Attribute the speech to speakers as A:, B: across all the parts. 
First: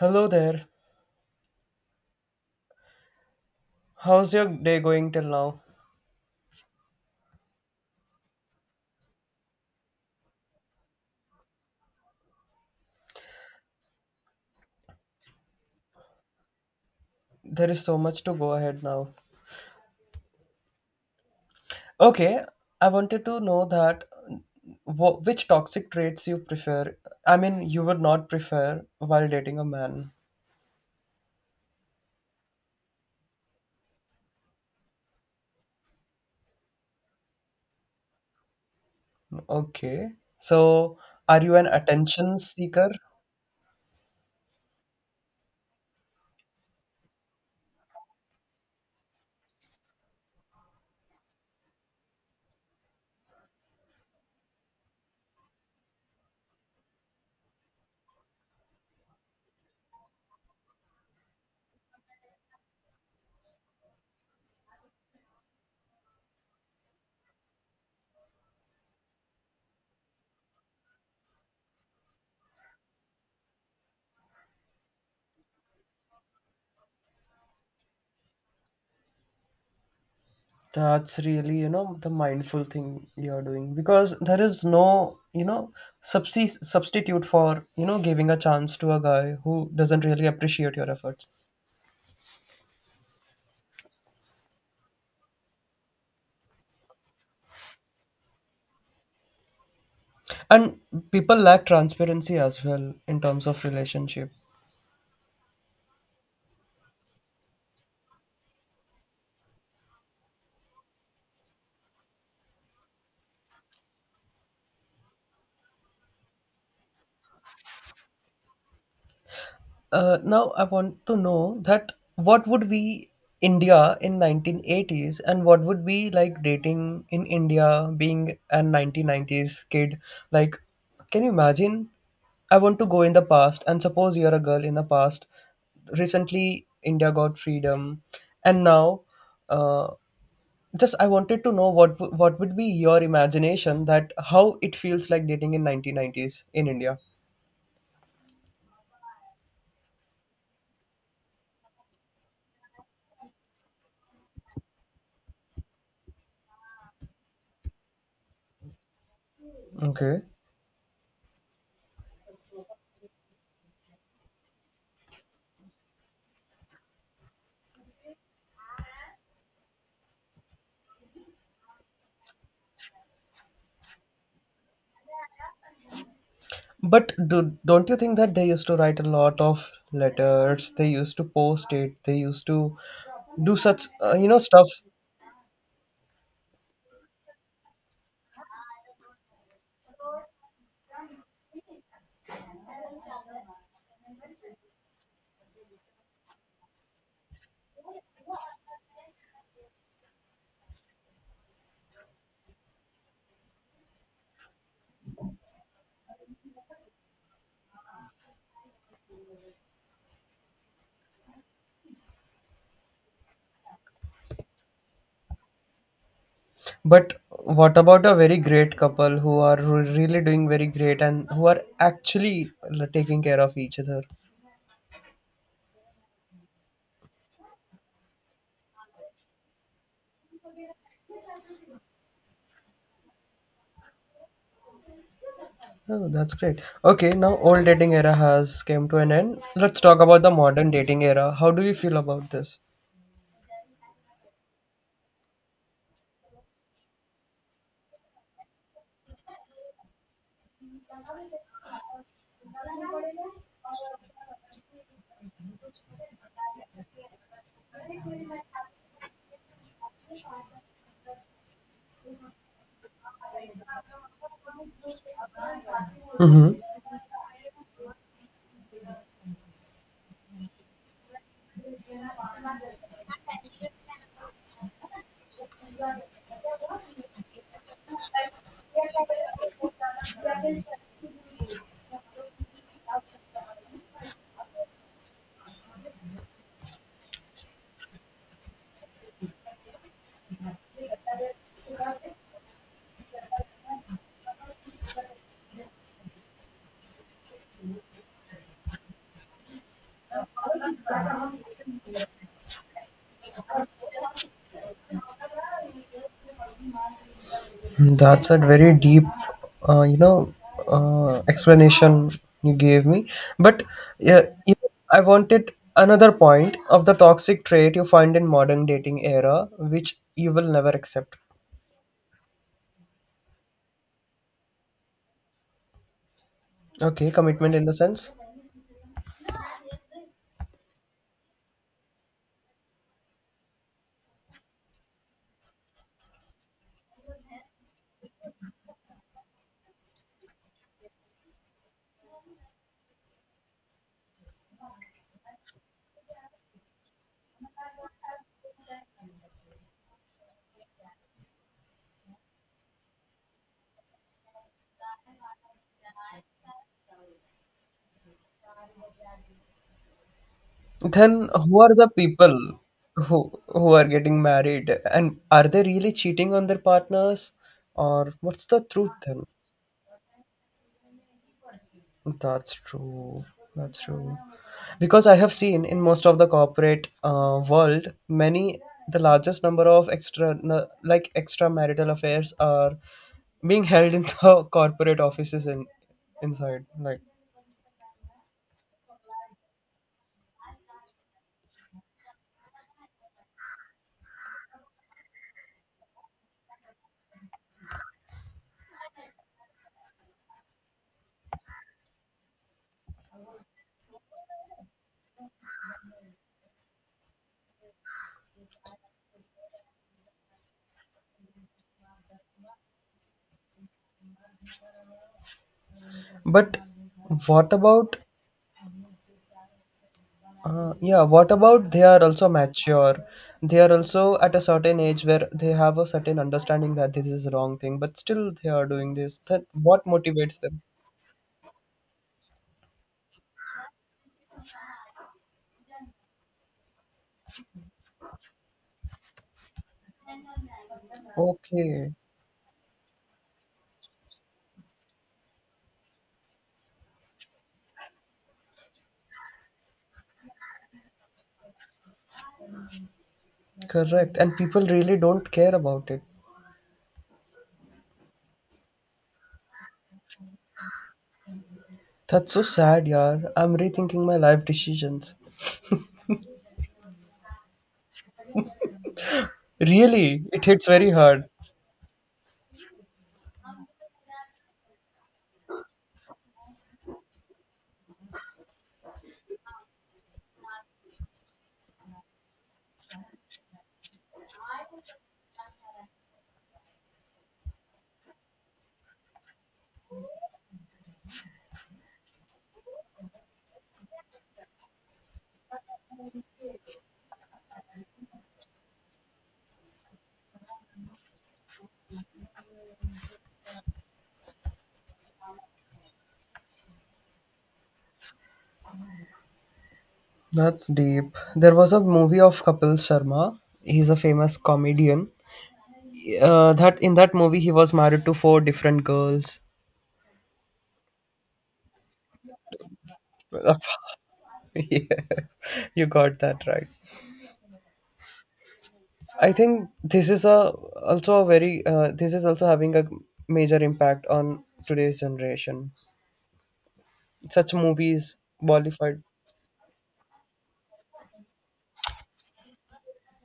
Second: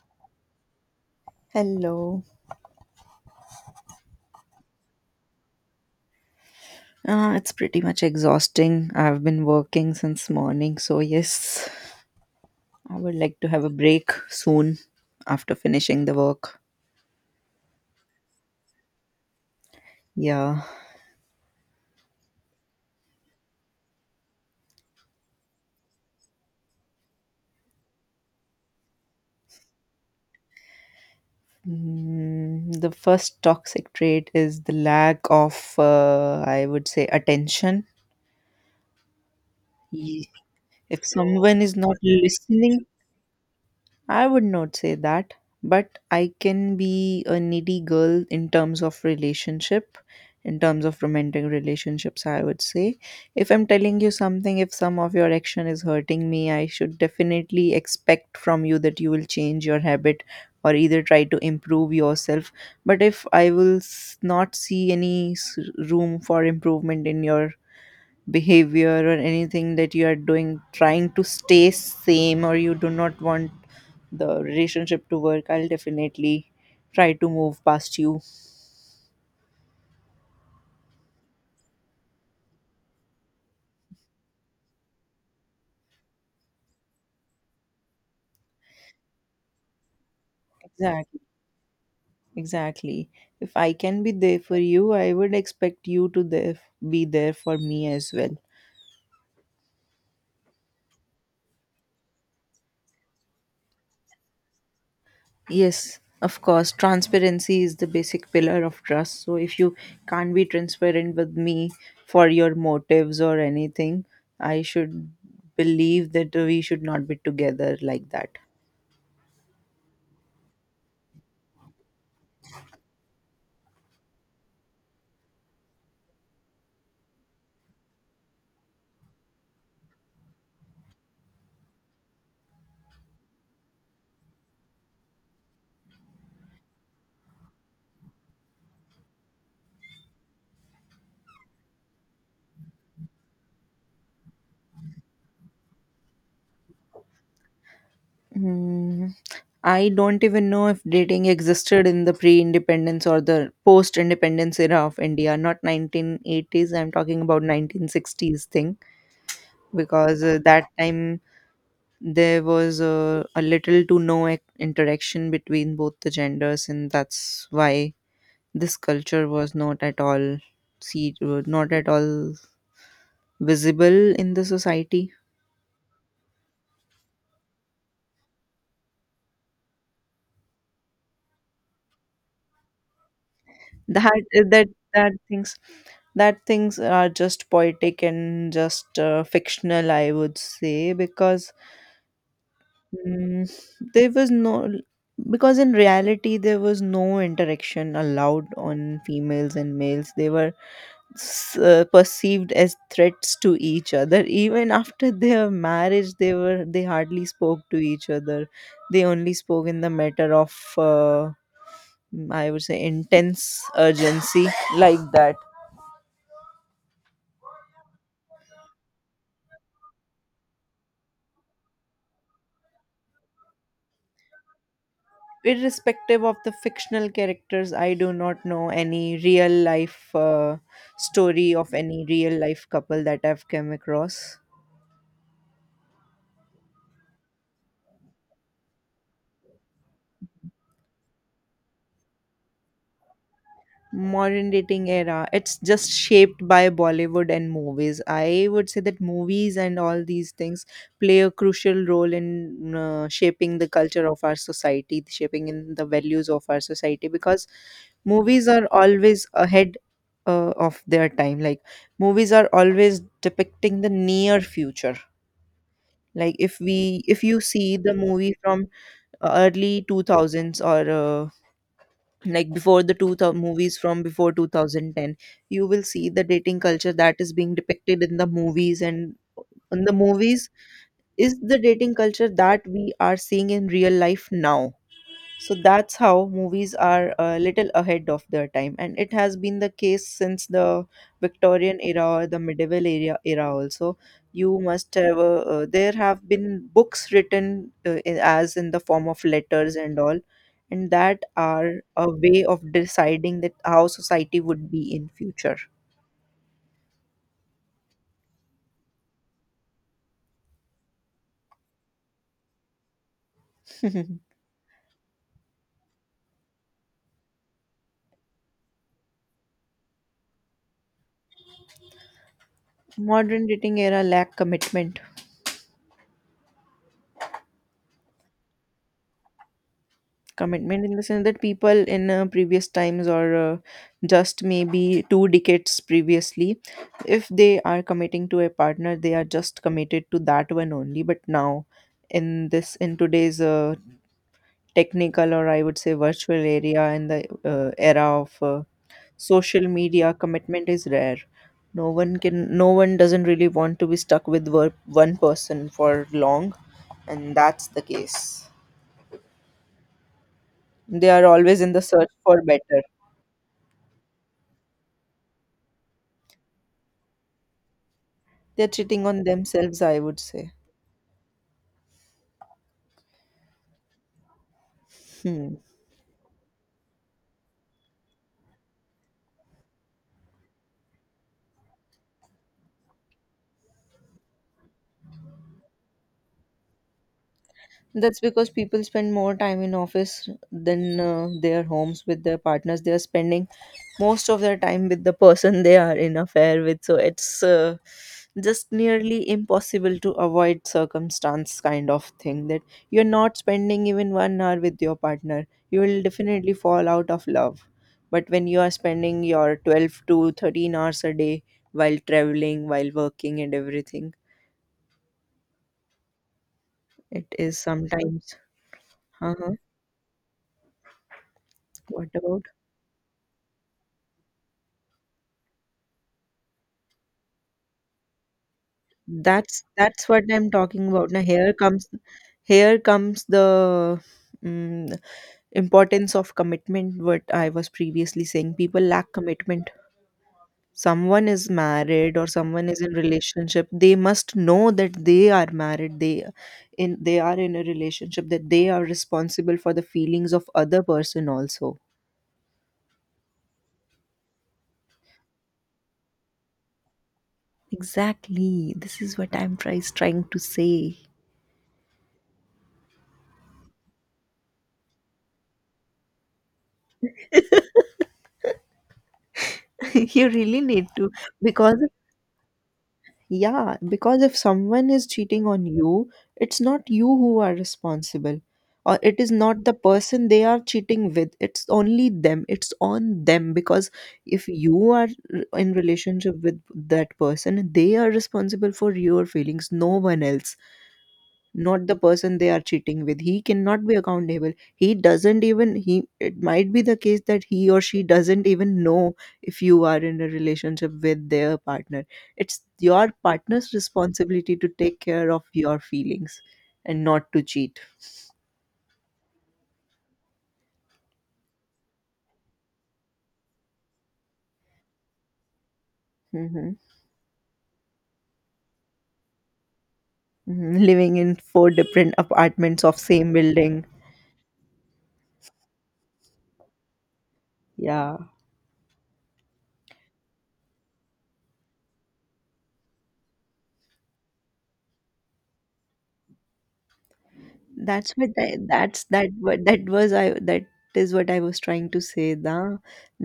A: Hello there.
B: Hello.
A: How's your day going till now?
B: It's pretty much exhausting. I've been working since morning, so yes, I would like to have a break soon after finishing the work.
A: There is so much to go ahead now.
B: Yeah.
A: Okay, I wanted to know that which toxic traits you prefer. I mean, you would not prefer while dating a man.
B: The first toxic trait is the lack of, I would say, attention.
A: Okay.
B: Ye-
A: So,
B: If
A: are you
B: someone
A: an
B: is not
A: attention
B: listening.
A: seeker?
B: I would not say that, but I can be a needy girl in terms of relationship, in terms of romantic relationships, I would say. If I'm telling you something, if some of your action is hurting me, I should definitely expect from you that you will change your habit or either try to improve yourself. But if I will not see any room for improvement in your behavior or anything that you are doing trying to stay same, or you do not want the relationship to work, I'll definitely try to move past you.
A: That's really, the mindful thing you're doing because there is no, substitute for, giving a chance to a guy who doesn't really appreciate your
B: Exactly.
A: efforts.
B: Exactly. If I can be there for you, I would expect be there for me as well.
A: And people lack transparency as well in terms of relationship.
B: Yes, of course. Transparency is the basic pillar of trust. So if you can't be transparent with me for your motives or anything, I should believe that we should not be together like that.
A: Now I want to know that what would be India in 1980s, and what would be like dating in India being a 1990s kid, like, can you imagine? I want to go in the past, and suppose you're a girl in the past. Recently India got freedom, and now, uh, just I wanted to know what what would be your imagination that how it feels like dating in 1990s in India.
B: Mm, I don't even know if dating existed in the pre independence or the post independence era of India, not 1980s. I'm talking about 1960s thing,
A: Okay.
B: because that time there was a little to no interaction between both the genders, and that's why this culture was not at all visible in the society.
A: But don't you think that they used to write a lot of letters? They used to post it. They used to do such,
B: That uh,
A: stuff.
B: that that things that things are just poetic and just fictional, I would say, because Mm, there was no, because in reality, there was no interaction allowed on females and males. They were perceived as threats to each other. Even after their marriage, they hardly spoke to each other. They only spoke in the matter of, I would say, intense urgency like that.
A: But what about a very great couple who are really doing very great, and who are actually taking care of each other?
B: Irrespective of the fictional characters, I do not know any real life story of any real life couple that I've come across.
A: Oh, that's great. Okay, now old dating era has came to an end. Let's talk about the modern dating era. How do you feel about this?
B: Modern dating era, it's just shaped by Bollywood and movies, I would say that movies and all these things play a crucial role in shaping the culture of our society, shaping in the values of our society, because movies are always ahead of their time, like movies are always depicting the near future. Like
A: Mm-hmm.
B: if you see the movie from early 2000s or like before the two thou- movies from before 2010, you will see the dating culture that is being depicted in the movies, and in the movies is the dating culture that we are seeing in real life now. So that's how movies are a little ahead of their time, and it has been the case since the Victorian era or the medieval era also, you must have there have been books written as in the form of letters and all, and that are a way of deciding that how society would be in future.
A: That's a very deep, uh, you know, explanation you gave me. But yeah, I wanted another point of the toxic trait you find in modern dating era, which you will never accept.
B: Modern dating era lack commitment.
A: Okay, commitment in the sense.
B: Commitment in the sense that people in previous times, or just maybe 2 decades previously, if they are committing to a partner, they are just committed to that one only. But now in this in today's technical, or I would say virtual area, and the era of social media, commitment is rare. no one can no one doesn't really want to be stuck with one person for long, and that's the case. They are
A: Then
B: always
A: who
B: in
A: are
B: the
A: the
B: search for
A: people
B: better.
A: who are getting married, and are they really cheating on their partners, or what's the
B: They're
A: truth
B: cheating
A: then?
B: on themselves, I would say.
A: That's true. That's true. Because I have
B: Hmm.
A: seen in most of the corporate, world, many the largest number of like extramarital affairs are being held in the corporate offices, in inside, like.
B: That's because people spend more time in office than their homes with their partners. They are spending most of their time with the person they are in affair with. So it's just nearly impossible to avoid circumstance kind of thing, that you're not spending even 1 hour with your partner. You will definitely fall out of love. But when you are spending your 12 to 13 hours a day while traveling, while working and everything,
A: But
B: it
A: what
B: is
A: about,
B: sometimes. Uh-huh.
A: Yeah, what about they are
B: What
A: also
B: about?
A: mature? They are also at a certain age where they have a certain understanding that this is a wrong thing, but still they are doing this. That
B: That's
A: what
B: that's what
A: motivates
B: I'm
A: them?
B: talking about. Now here comes the mm importance of commitment. What I was previously saying, people lack commitment. Someone is
A: Okay,
B: married or someone is in relationship. They must know that they are married. They are in a relationship. That they are responsible for the feelings of other person also.
A: correct. And people really don't care about it.
B: Exactly. This is what I'm tries trying to say.
A: That's so sad, yaar. I'm rethinking my life decisions. Really,
B: You
A: it
B: really
A: hits
B: need
A: very
B: to,
A: hard.
B: because, yeah, because if someone is cheating on you, it's not you who are responsible, or it is not the person they are cheating with, it's only them, it's on them, because if you are in relationship with that person, they are responsible for your feelings, no one else, not the person they are cheating with. He cannot be accountable. He doesn't even, he, it might be the case that he or she doesn't even know if you are in a relationship with their partner. It's your partner's responsibility to take care of your feelings and not to cheat.
A: That's deep. There was a movie of Kapil Sharma. He's a famous comedian.
B: Hmm.
A: That In that movie he was married to four different girls.
B: Hmm, living in four different apartments of same building.
A: Yeah, you got that right.
B: Yeah.
A: I think this is a also a very, this is also having a major impact on today's generation. Such movies, Bollywood.
B: That is what I was trying to say, da,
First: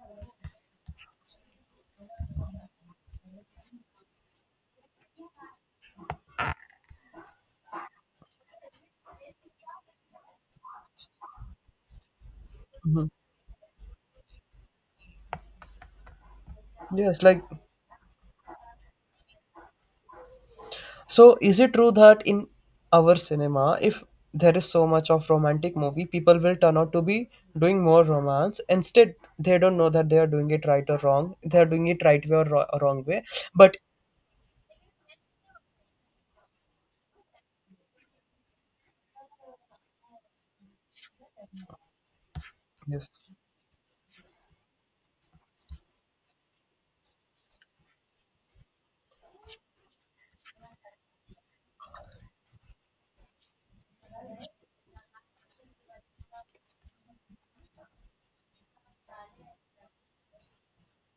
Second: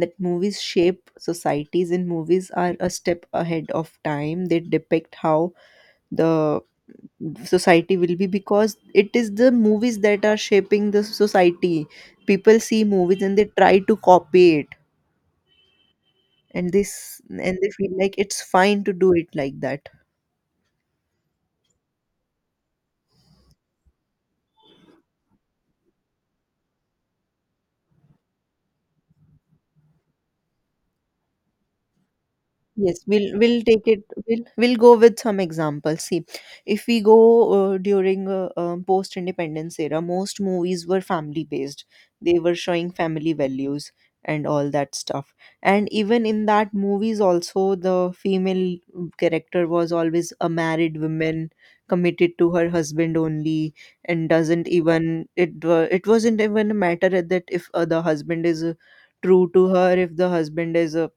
B: that movies shape societies and movies are a step ahead of time. They depict how the society will be, because it is the movies that are shaping the society. People see
A: Mhm.
B: movies and they try to copy it, and this
A: Yes,
B: and
A: like,
B: they feel like it's fine to do it like that.
A: so, is it true that in our cinema, if there is so much of romantic movie, people will turn out to be doing more romance? Instead, they don't know that they are doing it right or wrong. They are doing it right way or
B: Yes,
A: wrong way.
B: we'll
A: But
B: take it. We'll go with some examples. See, if we go during post-independence era, most movies were family-based. They were showing
A: yes.
B: family values and all that stuff. And even in that movies, also the female character was always a married woman, committed to her husband only, and doesn't even it, it wasn't even a matter that if, the husband is, true to her, if the husband is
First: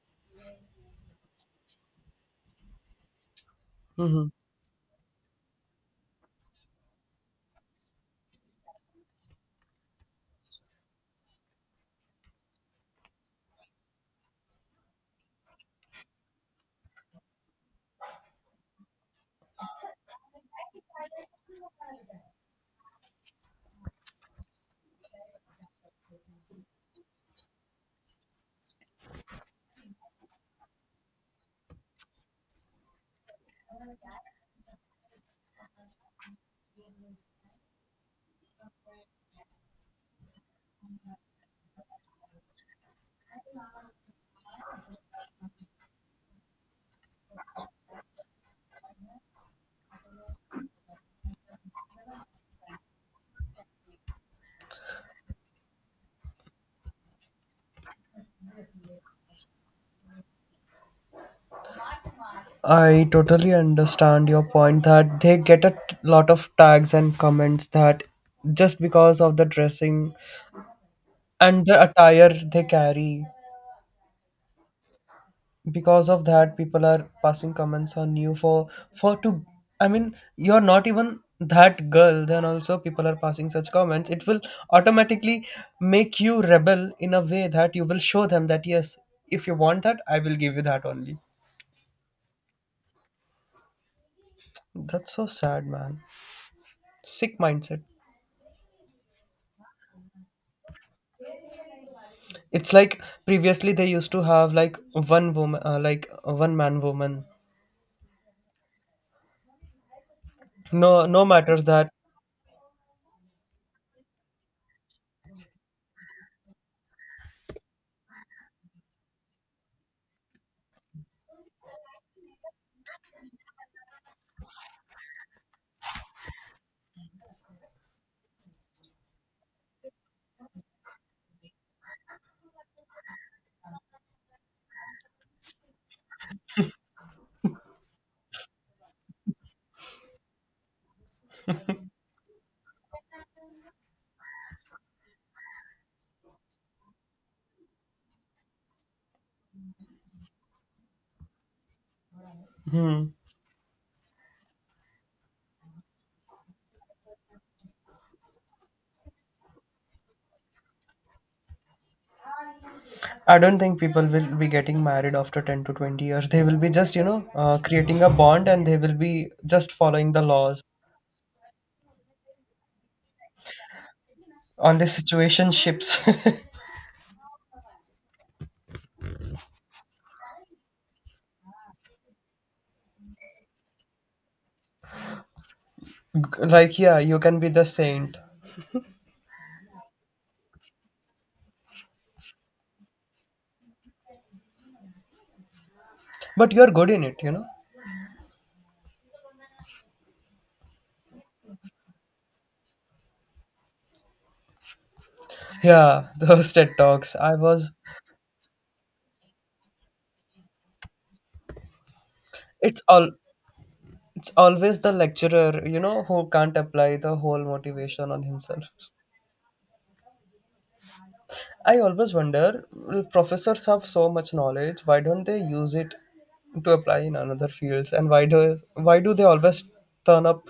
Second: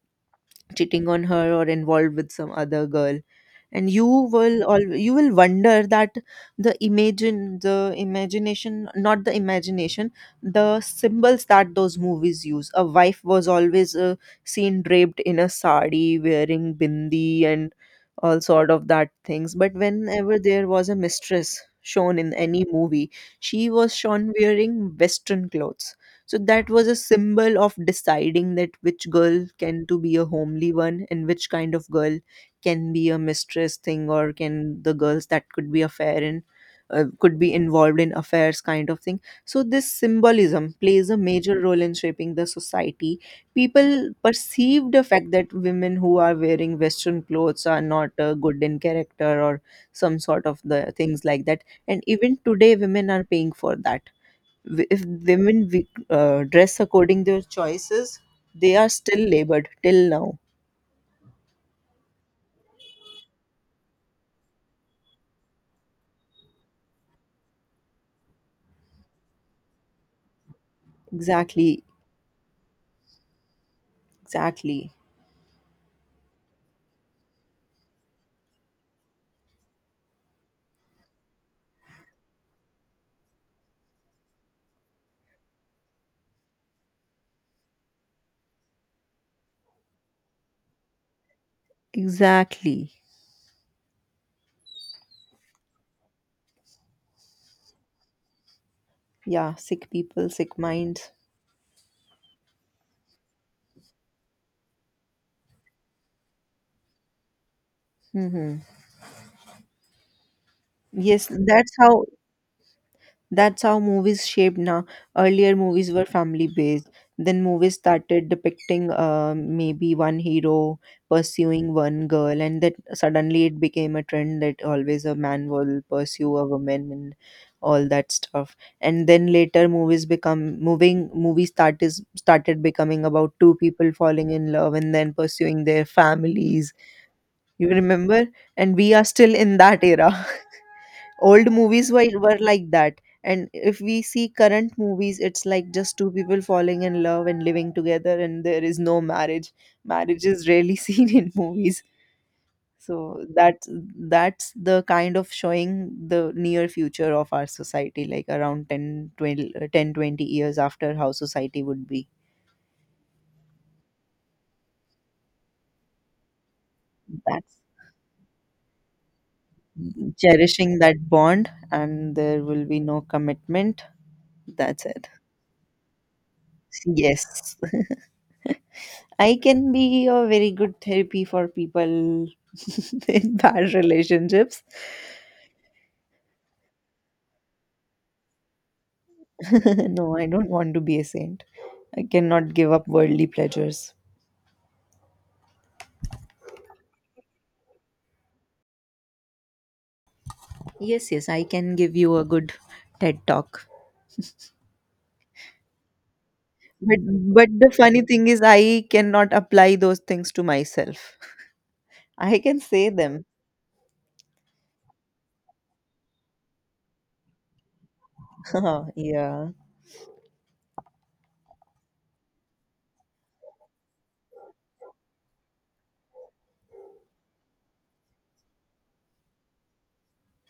B: cheating on her or involved with some other girl, and
A: Mhm.
B: you will wonder that the imagine the imagination, not the imagination, the symbols that those movies use. A wife was always seen draped in a sari wearing bindi and all sort of that things, but whenever there was a mistress shown in any movie, she was shown wearing western clothes. So that was a symbol of deciding that which girl can to be a homely one and which kind of girl can be a mistress thing, or can the girls that could be affair in, could be involved in affairs kind of thing. So this symbolism plays a major role in shaping the society. People perceive the fact that women who are wearing Western clothes are not good in character or some sort of the things like that. And even today, women are paying for that. If women dress according their choices, they are still labored till now.
A: I totally understand your point that they get a lot of tags and comments, that just because of the dressing and the
B: Exactly.
A: attire they carry,
B: Exactly.
A: because of that, people are passing comments on you for to. I mean, you're not even that girl. Then also, people are passing such comments. It will automatically make you rebel in a way that you will show them that yes, if you want that, I will give you that only.
B: Exactly.
A: That's so sad, man. Sick mindset.
B: Yeah, sick people, sick minds.
A: It's like previously they used to have like one woman, like one man woman.
B: Hmm.
A: No, no
B: Yes,
A: matters
B: that's
A: that.
B: how That's how movies shaped now. Earlier movies were family based. Then movies started depicting maybe one hero pursuing one girl, and that suddenly it became a trend that always a man will pursue a woman and all that stuff. And then later movies become moving movies start is started becoming about two people falling in love and then pursuing their families. You remember? And we are still in that era. Old movies were like that, and if we see current movies, it's like just two people falling in love and living together, and there is no marriage. Marriage is rarely seen in movies.
A: Hmm.
B: So that's the kind of showing the near future of our society, like around 10 20, 10 20 years after how society would be.
A: I don't think people will be getting married after 10 to 20 years. They will be just,
B: That's
A: creating a bond, and they will be just following the laws
B: cherishing that bond, and there will be no commitment.
A: on the
B: That's it.
A: situationships.
B: Yes. I can be a very good therapy for people in bad relationships.
A: Like, yeah, you can be the saint,
B: No, I don't want to be a saint. I cannot give up worldly pleasures.
A: but you're good in it, you know?
B: Yes, yes, I can give you a good TED talk.
A: Yeah, those TED
B: But
A: Talks. I
B: but the
A: was.
B: funny thing is I cannot apply those things to myself. I can
A: it's
B: say
A: all,
B: them.
A: it's always the lecturer, who can't apply the whole motivation on himself.
B: Yeah.
A: I always wonder, well, professors have so much knowledge, why don't they use it to apply in another fields? And why do they always turn up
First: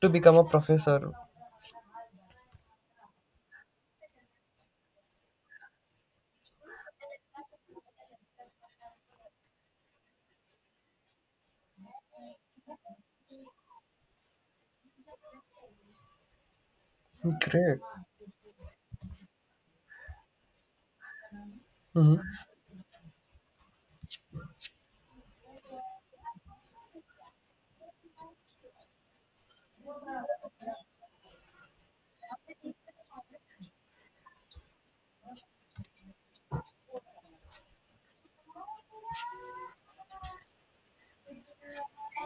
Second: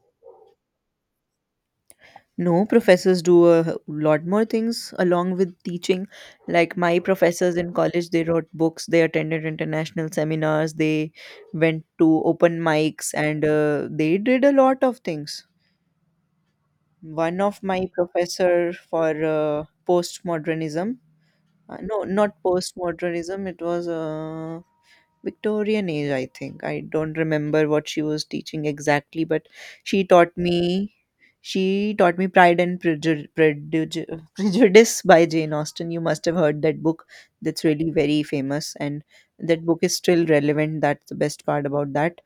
A: to become a professor?
B: No, professors do a lot more things along with teaching. Like my professors in college, they wrote books, they attended international seminars, they went to open mics, and they did a lot of things. One of
A: Great.
B: my professor for postmodernism, no,
A: Hmm.
B: not postmodernism, it was Victorian age, I think. I don't remember what she was teaching exactly, but she taught me she taught me Pride and Prejudice, Prejudice by Jane Austen. You must have heard that book. That's really very famous, and that book is still relevant. That's the best part about that.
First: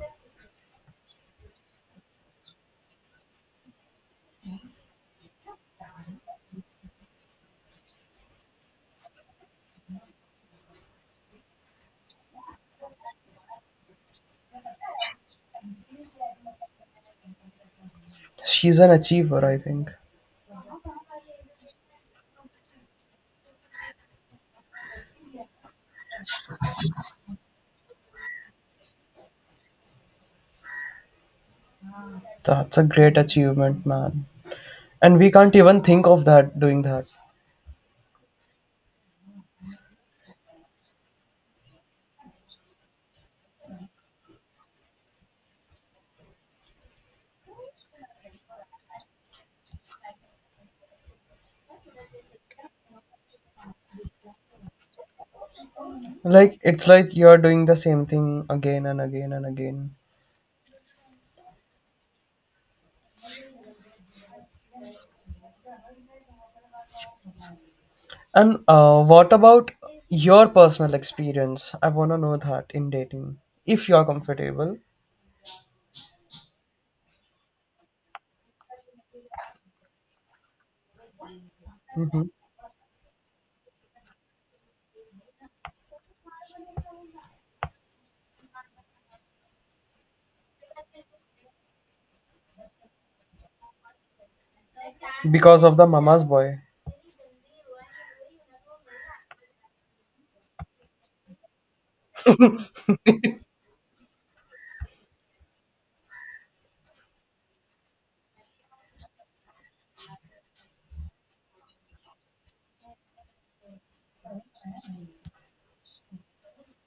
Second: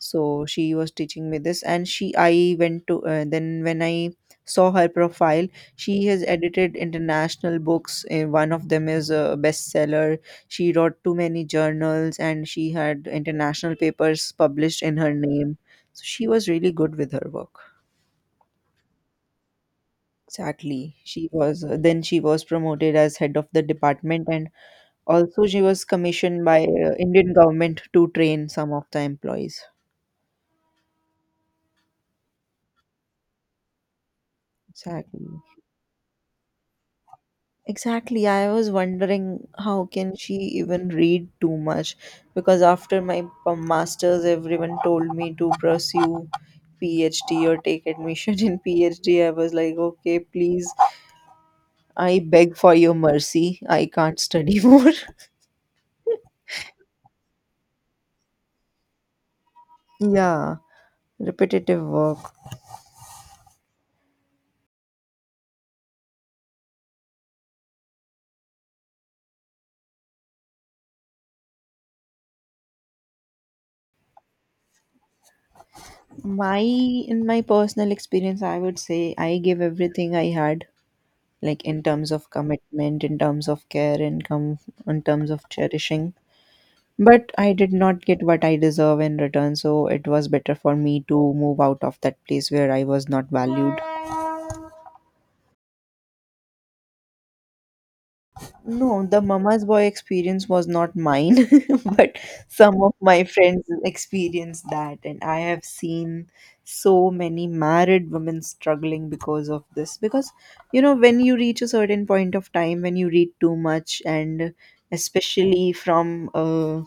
B: So she was teaching me this, and she I went to then when I saw her profile, she has edited international books. One of them is a bestseller. She wrote too many journals, and she had international papers published in her name. So she was really good with her work.
A: She's an achiever, I think.
B: Exactly. She was then she was promoted as head of the department, and also she was commissioned by Indian government to train some of the employees.
A: That's a great achievement, man. And
B: Exactly.
A: we can't even think of that doing that.
B: Exactly. I was wondering how can she even read too much, because after my masters everyone told me to pursue PhD or take admission in PhD. I was like, "Okay, please. I beg for your mercy. I can't study more."
A: Like, it's like you're doing the same thing again and again and again.
B: Yeah, repetitive work.
A: And what about your personal experience? I want to know that in dating, if you're comfortable.
B: My in my personal experience, I would say I gave everything I had, like in terms of
A: Mhm.
B: commitment, in terms of care, in in terms of cherishing. But I did not get what I deserve in return, so it was better for me to move out of that place where I was not valued.
A: Because of the mama's boy.
B: No, the mama's boy experience was not mine, but some of my friends experienced that, and I have seen so many married women struggling because of this. Because, you know, when you reach a certain point of time, when you read too much, and especially from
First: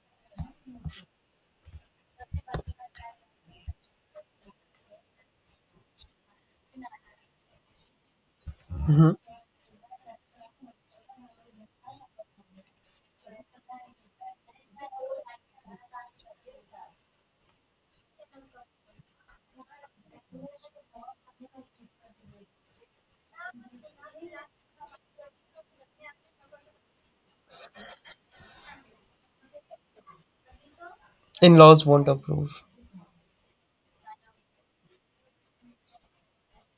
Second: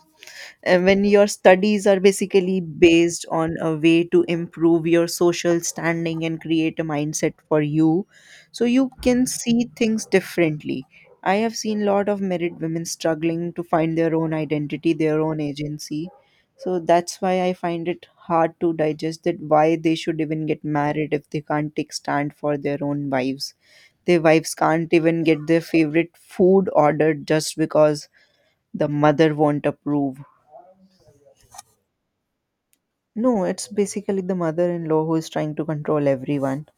B: and when your studies are basically based on a way to improve your social standing and create a mindset for you, so you can see things differently. I have seen a lot of married women struggling to find their own identity, their own agency. So that's why I find it hard to digest that why they should even get married if they can't take stand for their own wives. Their wives can't even get their favorite food ordered just because the mother won't approve.
A: In laws won't approve.
B: No, it's basically the mother-in-law who is trying to control everyone.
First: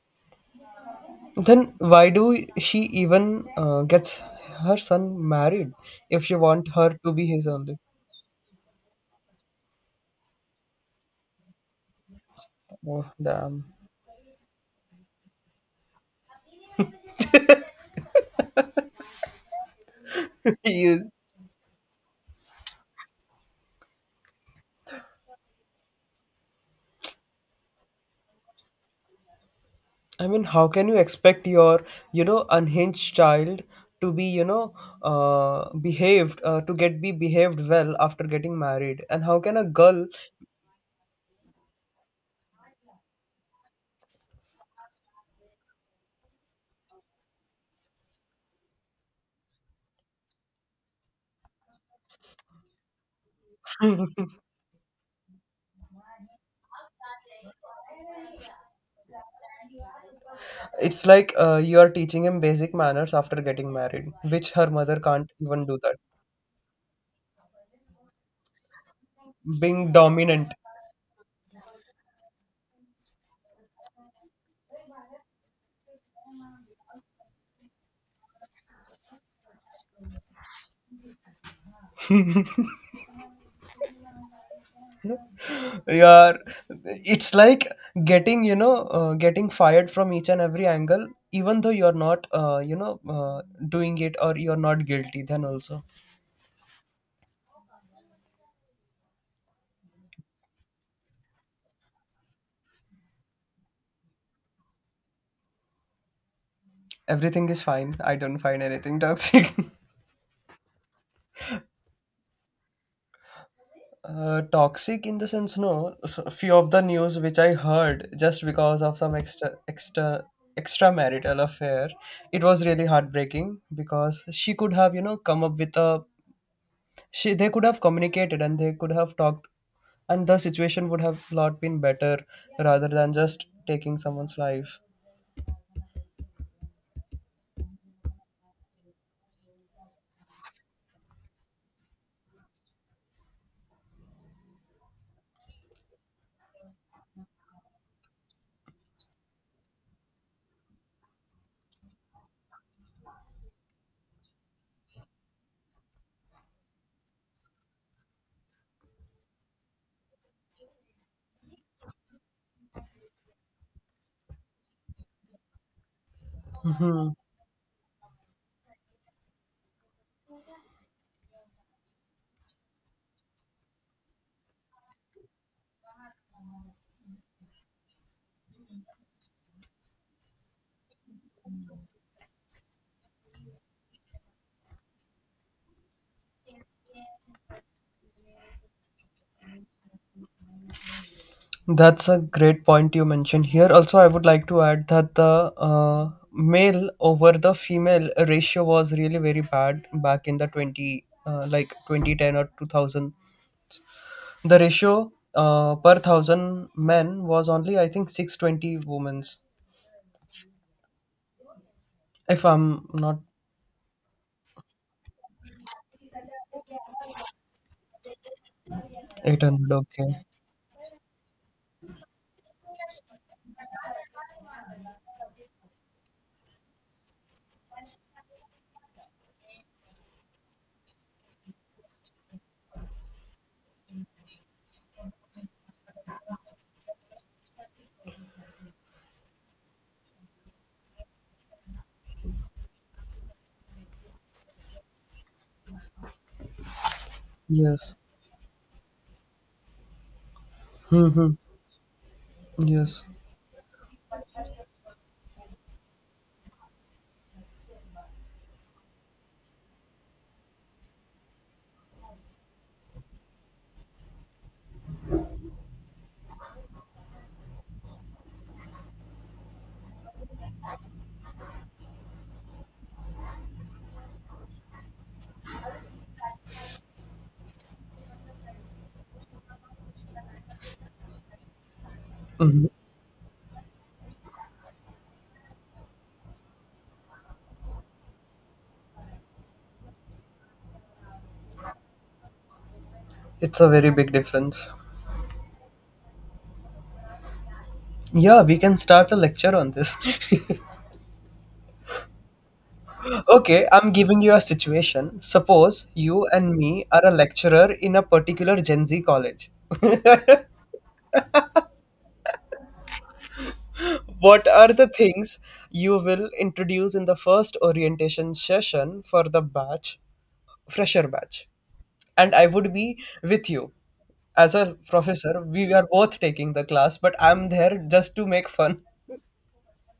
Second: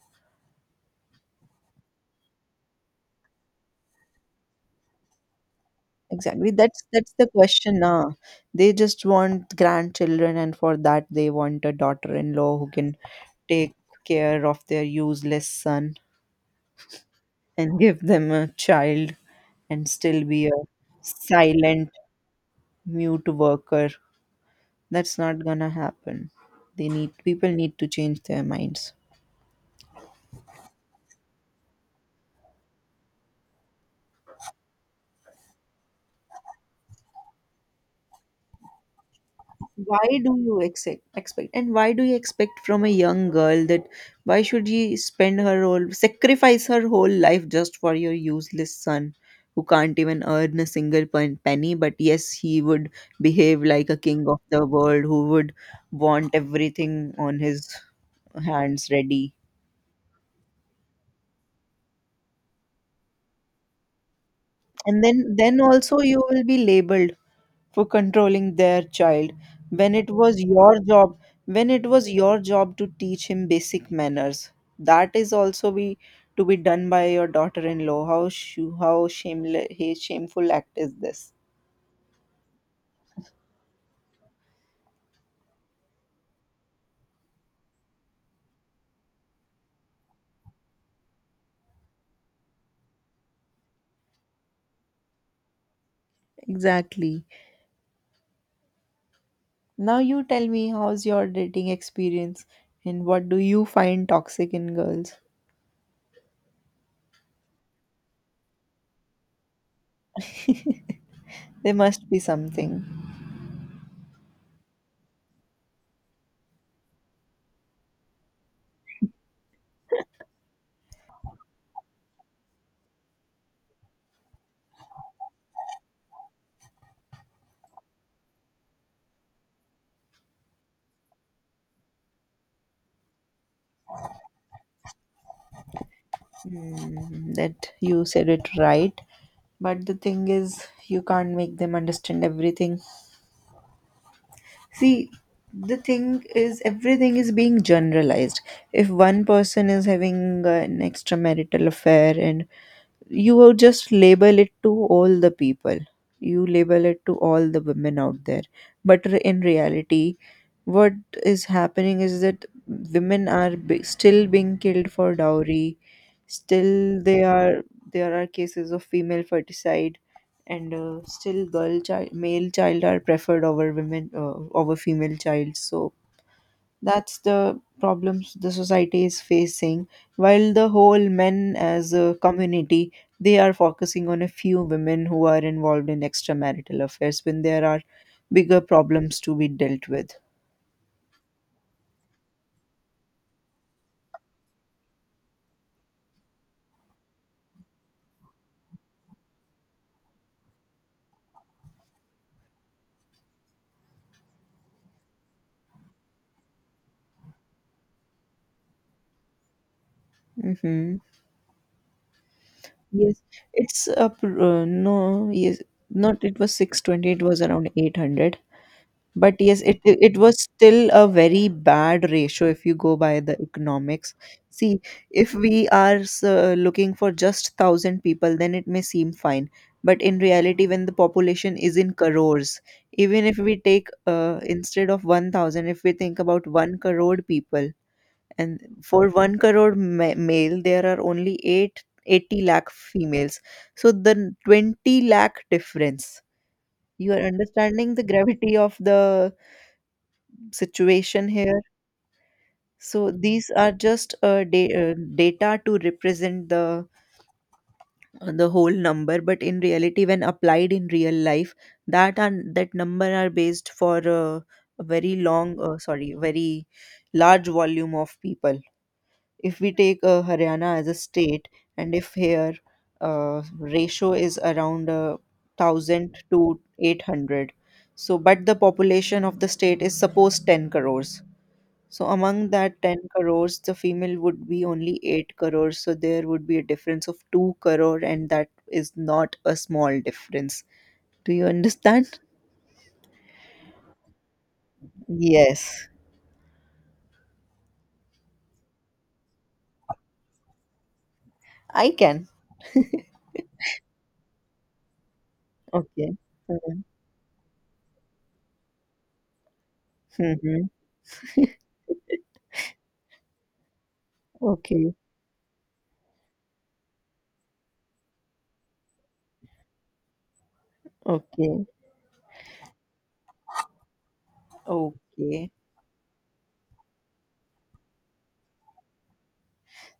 A: Then why do she even, gets her son married, if she
B: Exactly.
A: want
B: That's
A: her to
B: that's
A: be
B: the
A: his only?
B: question. Nah. They just want grandchildren, and for that they want a daughter-in-law who can
A: Oh, damn.
B: take care of their useless son and give them a child and still be a
A: you
B: silent, mute worker. That's not gonna happen. They need People need to change their minds.
A: I mean, how can you expect your, unhinged child to be, behaved, to get be behaved well after getting married? And how can a girl,
B: Why do you expect and why do you expect from a young girl that why should she spend her whole sacrifice her whole life just for your useless son, who can't even earn a single penny, but yes, he would behave like a king of the world, who would want everything on his hands ready.
A: it's like, you are teaching him basic manners after getting married, which her mother
B: And then
A: can't
B: then
A: even do that.
B: also you will be labeled for controlling their child,
A: Being
B: when it was
A: dominant.
B: your job, when it was your job to teach him basic manners. That is also be To be done by your daughter-in-law. How how shameless shameful act is this.
A: Yeah, it's like getting, getting fired from each and every angle, even though you're not, doing it, or you're not guilty, then also,
B: Exactly. Now you tell me, how's your dating experience, and what do you find toxic in girls?
A: everything is fine. I don't find anything toxic.
B: There must be something.
A: Toxic in the sense, no, so a few of the news which I heard, just because of some extramarital affair, it was really heartbreaking, because she could have, come up with a, she they could have communicated, and they could have talked, and the situation would have lot been better, rather than just taking someone's life.
B: Hmm, that you said it right. But the thing is, you can't make them understand everything. See, the thing is, everything is being generalized. If one person is having an extramarital affair, and you will just label it to all the people, you label it to all the women out there. But in reality, what is happening is that women are still being killed for dowry. Still
A: Hmm.
B: they are, there are cases of female ferticide, and still girl child, male child are preferred over women, over female child. So that's the problems the society is facing, while the whole men as a community, they are focusing on a few women who are involved in extramarital affairs, when there are bigger problems to be dealt with.
A: That's a great point you mentioned here. Also, I would like to add that the, uh, male over the female ratio was really very bad back in the 20, like 2010 or 2000. The ratio, per thousand men was only, I think, 620 women's,
B: Hmm.
A: if I'm not
B: Yes, it's a no, yes, not it was 620, it was around 800. But yes,
A: 800.
B: it
A: Okay.
B: was still a very bad ratio if you go by the economics. See, if we are looking for just 1,000 people, then it may seem fine. But in reality, when the population is in crores, even if we take instead of 1,000, if we think about one crore people, and for one crore male, there are only 880 lakh females. So the 20 lakh difference. You are
A: Yes.
B: understanding the gravity of the situation
A: Hmm.
B: here.
A: Yes.
B: So these are just data to represent the whole number, but in reality, when applied in real life, that number are based for a very large volume of people. If we take Haryana as a state, and if here ratio is around 1,000 to 800, so but the population of the state is suppose 10 crores. So among
A: Mhm.
B: that 10 crores, the female would be only 8 crores. So there would be a difference of 2 crore, and that is not a small difference. Do you understand?
A: It's a very big difference.
B: Yes,
A: Yeah, we can start a lecture on this.
B: I can.
A: Okay, I'm giving you a situation. Suppose
B: Okay.
A: you and me are a lecturer in a particular Gen Z college.
B: Mm-hmm.
A: What are the
B: Okay.
A: things you will introduce in the first orientation session for the batch, fresher batch?
B: Okay.
A: And I would be with you. As a professor,
B: Okay.
A: we are both taking the class, but I'm there just to make fun.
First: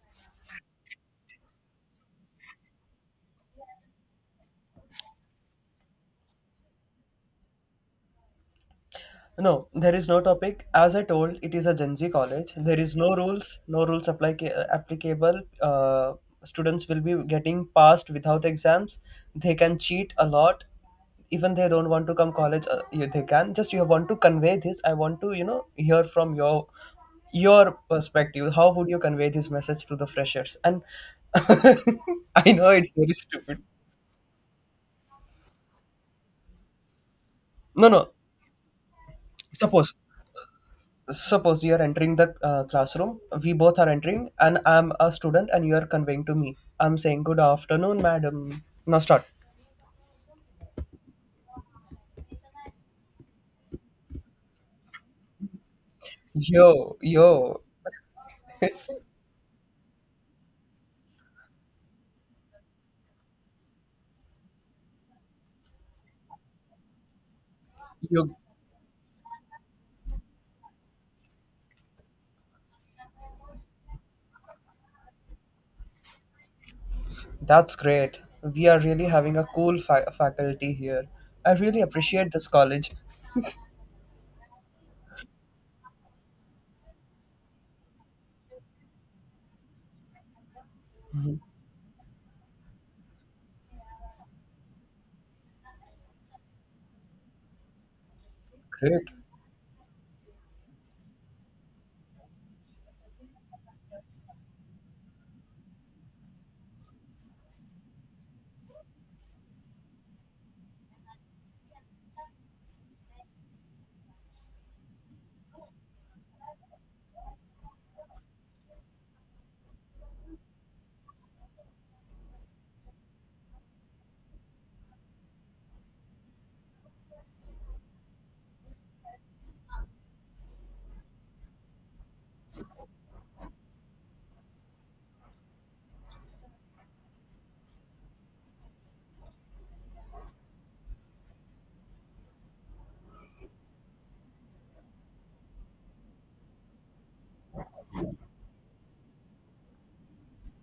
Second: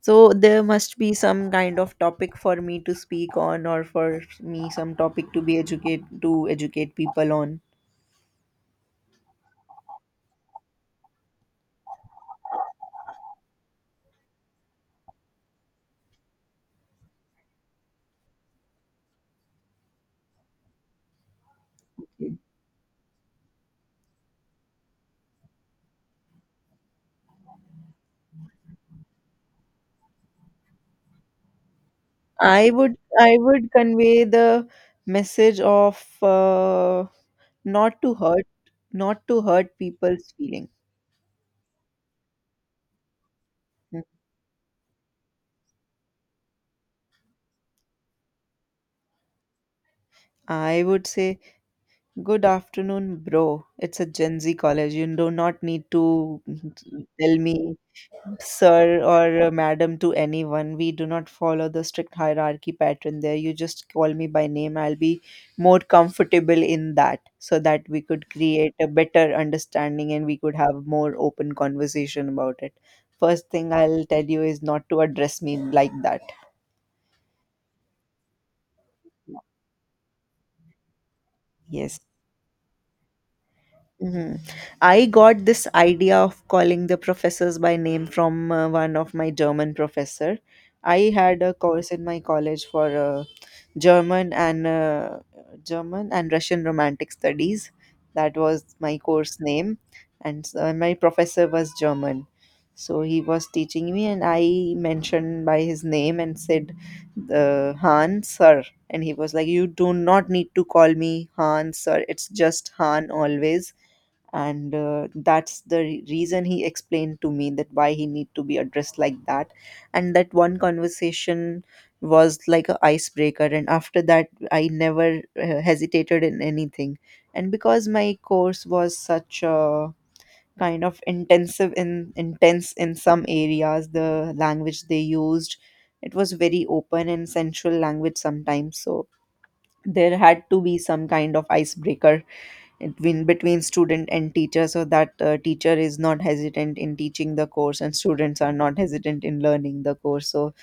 B: So there must be some kind of topic for me to speak on, or for me some topic to be educate to educate people on.
A: No, there is no topic. As I told, it is a Gen Z college. There is no rules apply applicable. Students will be getting passed without exams. They can cheat a lot. Even they don't want to come college, yeah, they can. Just you want to convey this. I want to, hear from your perspective. How would you convey this message to the freshers? And I know
B: I
A: it's
B: would
A: very
B: I
A: stupid.
B: would convey the message of
A: No,
B: not
A: no.
B: to hurt not to hurt
A: Suppose
B: people's feeling.
A: suppose you're entering the, classroom. We both are
B: Mm.
A: entering, and I'm a student, and you're conveying to me. I'm saying good afternoon madam. Now start.
B: I would say, good afternoon, bro. It's a Gen Z college. You do not need to
A: Yo
B: tell
A: yo,
B: me sir or madam to anyone. We do not follow the strict hierarchy pattern there. You just call me by name. I'll be more comfortable in that, so that we could
A: you
B: create a better understanding and we could have more open conversation about it. First thing I'll tell you is not to address me like that.
A: that's great. We are really having a cool faculty here. I really
B: Yes.
A: appreciate this college.
B: Hmm. I got this idea of calling the professors by name from one of my German professor. I
A: Mhm.
B: had a course in my college for German and uh, German and Russian Romantic Studies. That was my
A: Great.
B: course name, and so my professor was German. So he was teaching me, and I mentioned by his name and said, Han sir. And he was like, you do not need to call me Han sir. It's just Han always. And that's the reason he explained to me, that why he need to be addressed like that. And that one conversation was like a icebreaker, and after that I never hesitated in anything. And because my course was such a kind of intensive in intense in some areas, the language they used, it was very open and sensual language sometimes. So there had to be some kind of icebreaker between student and teacher, so that teacher is not hesitant in teaching the course and students are not hesitant in learning the course. So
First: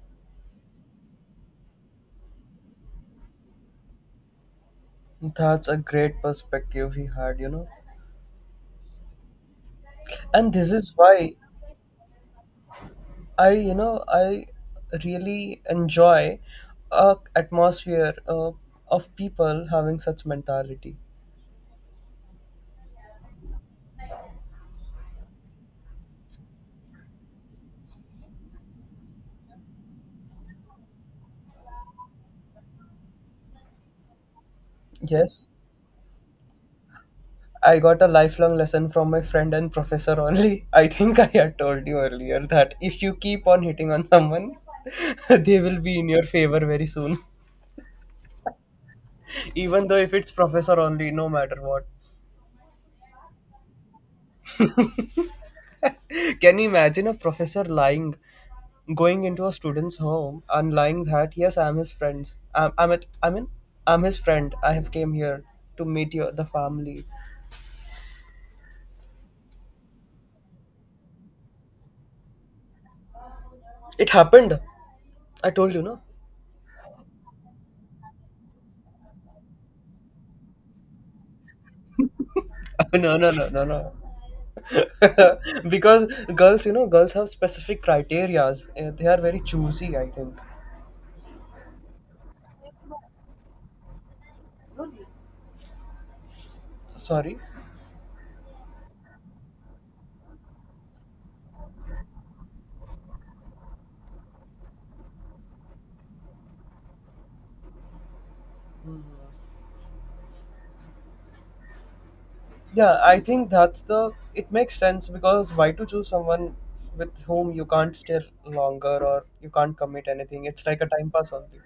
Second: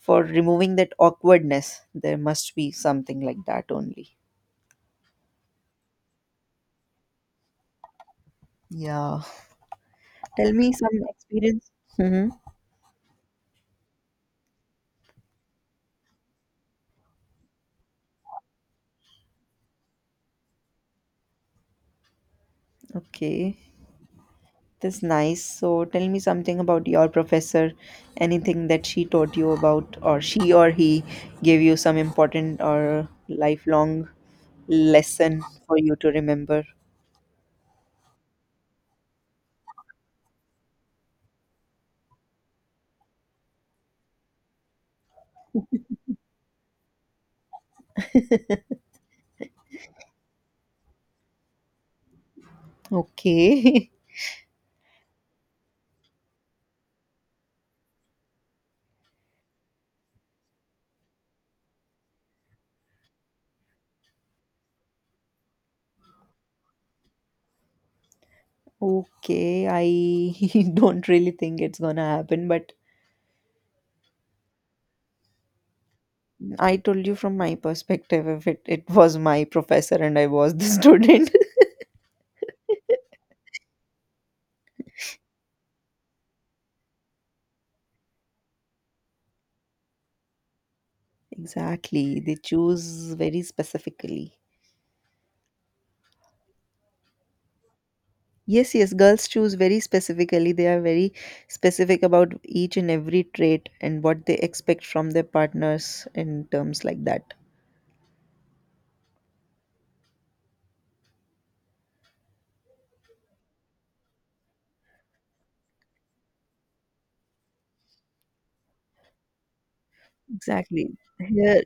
B: for removing that awkwardness, there must be something like that only.
A: That's a great perspective he had,
B: Yeah, tell
A: and
B: me
A: this is
B: some
A: why
B: experience. Hmm.
A: I you know I really enjoy a atmosphere, of people having such mentality.
B: Okay, that's nice. So tell me something about your professor, anything that she taught you about, or she or he gave you some important or lifelong lesson
A: Yes,
B: for you to remember.
A: I got a lifelong lesson from my friend and professor only. I think I had told you earlier that if you keep on hitting on someone, they will be in your favor very soon. Even though if it's professor only, no matter what.
B: Okay.
A: Can you imagine a professor lying, going into a student's home and lying that yes, I'm his friends. I mean, I'm his friend. I have came here to meet your the family.
B: Okay, I don't really think it's gonna happen, but
A: It happened. I told you no.
B: I told you from my perspective, if it was my professor and I was the student.
A: No, no, no, no, no. Because girls, girls have specific criterias. They are very choosy, I think.
B: Exactly, they choose very specifically.
A: Sorry.
B: Yes, yes, girls choose very specifically. They are very specific about each and every trait and what they expect from their partners in terms like that.
A: Yeah, I think that's the it makes sense, because why to choose someone with whom you can't stay longer, or you can't commit anything. It's like a
B: Exactly.
A: time pass only.
B: Here,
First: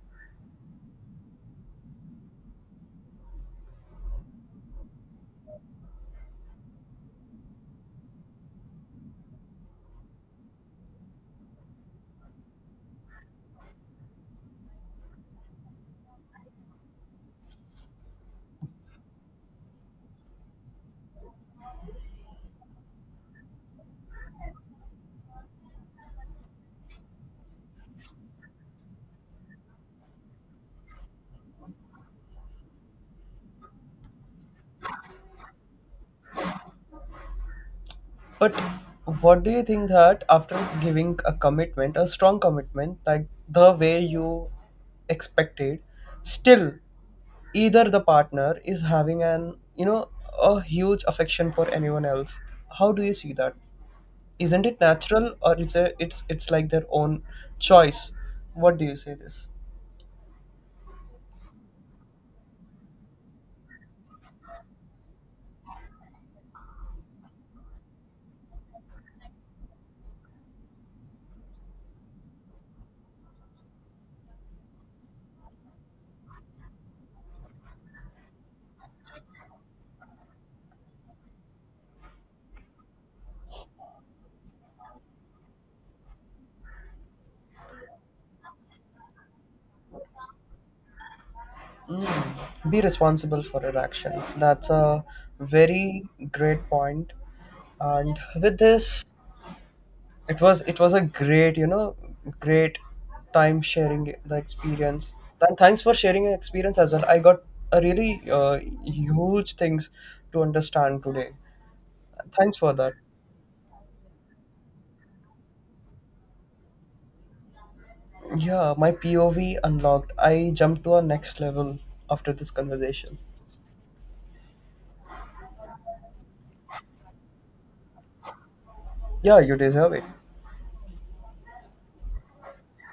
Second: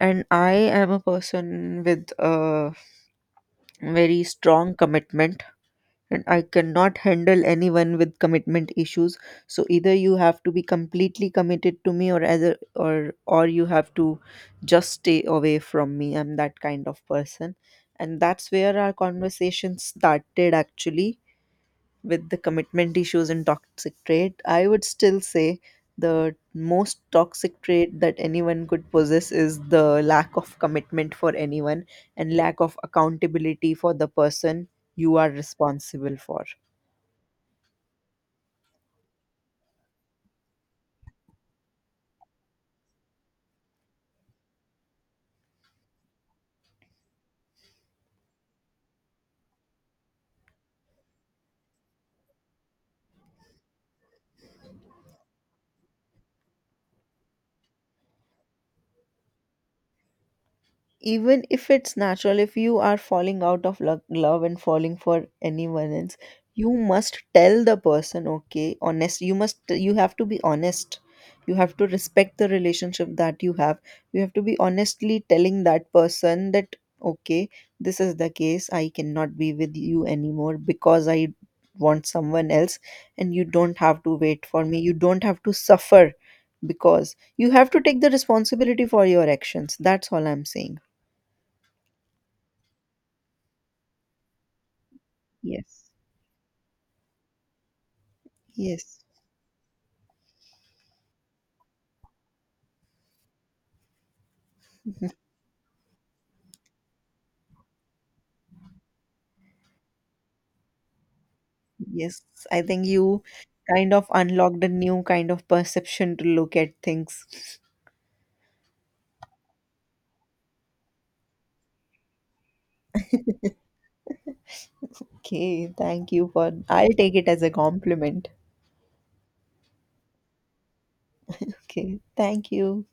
B: and I am a person with a very strong commitment, and I cannot handle anyone with commitment issues. So either you have to be completely committed to me, or either or you have to just stay away from me. I'm that kind of person. And that's where our conversation started actually, with the commitment issues and toxic trait. I would still say the most toxic trait that anyone could possess is the lack of commitment for anyone and lack of accountability for the person you are responsible for.
A: But what do you think that after giving a strong commitment, like the way you expected, still either the partner is having an you know a huge affection for anyone else, how do you see that? Isn't it natural, or it's a it's it's like their own choice? What do you say this?
B: Even if it's natural, if you are falling out of love and falling for anyone else, you must tell the person. Okay, honest you must, you have to be honest. You have to respect the relationship that you have. You have to be honestly telling that person that, okay, this is the case, I cannot be with you anymore because I want someone else, and you don't have to wait for me, you don't have to suffer. Because you have to take the responsibility for your actions. That's all I'm saying.
A: Be responsible for your actions, that's a
B: Yes,
A: very great point. And with
B: yes,
A: this, it was a great you know great time sharing the experience. Thanks for sharing your experience as well. I got a really, huge things to understand today.
B: yes.
A: Thanks
B: I
A: for
B: think
A: that.
B: you kind of unlocked a new kind of perception to look at things.
A: Yeah, my POV unlocked. I jumped to a next level after this conversation.
B: Okay, thank you for, I'll take it as a compliment.
A: Yeah, you deserve it.
B: Okay, thank you.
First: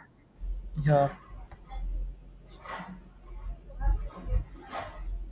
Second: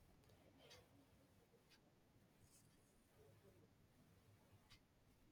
A: Yeah.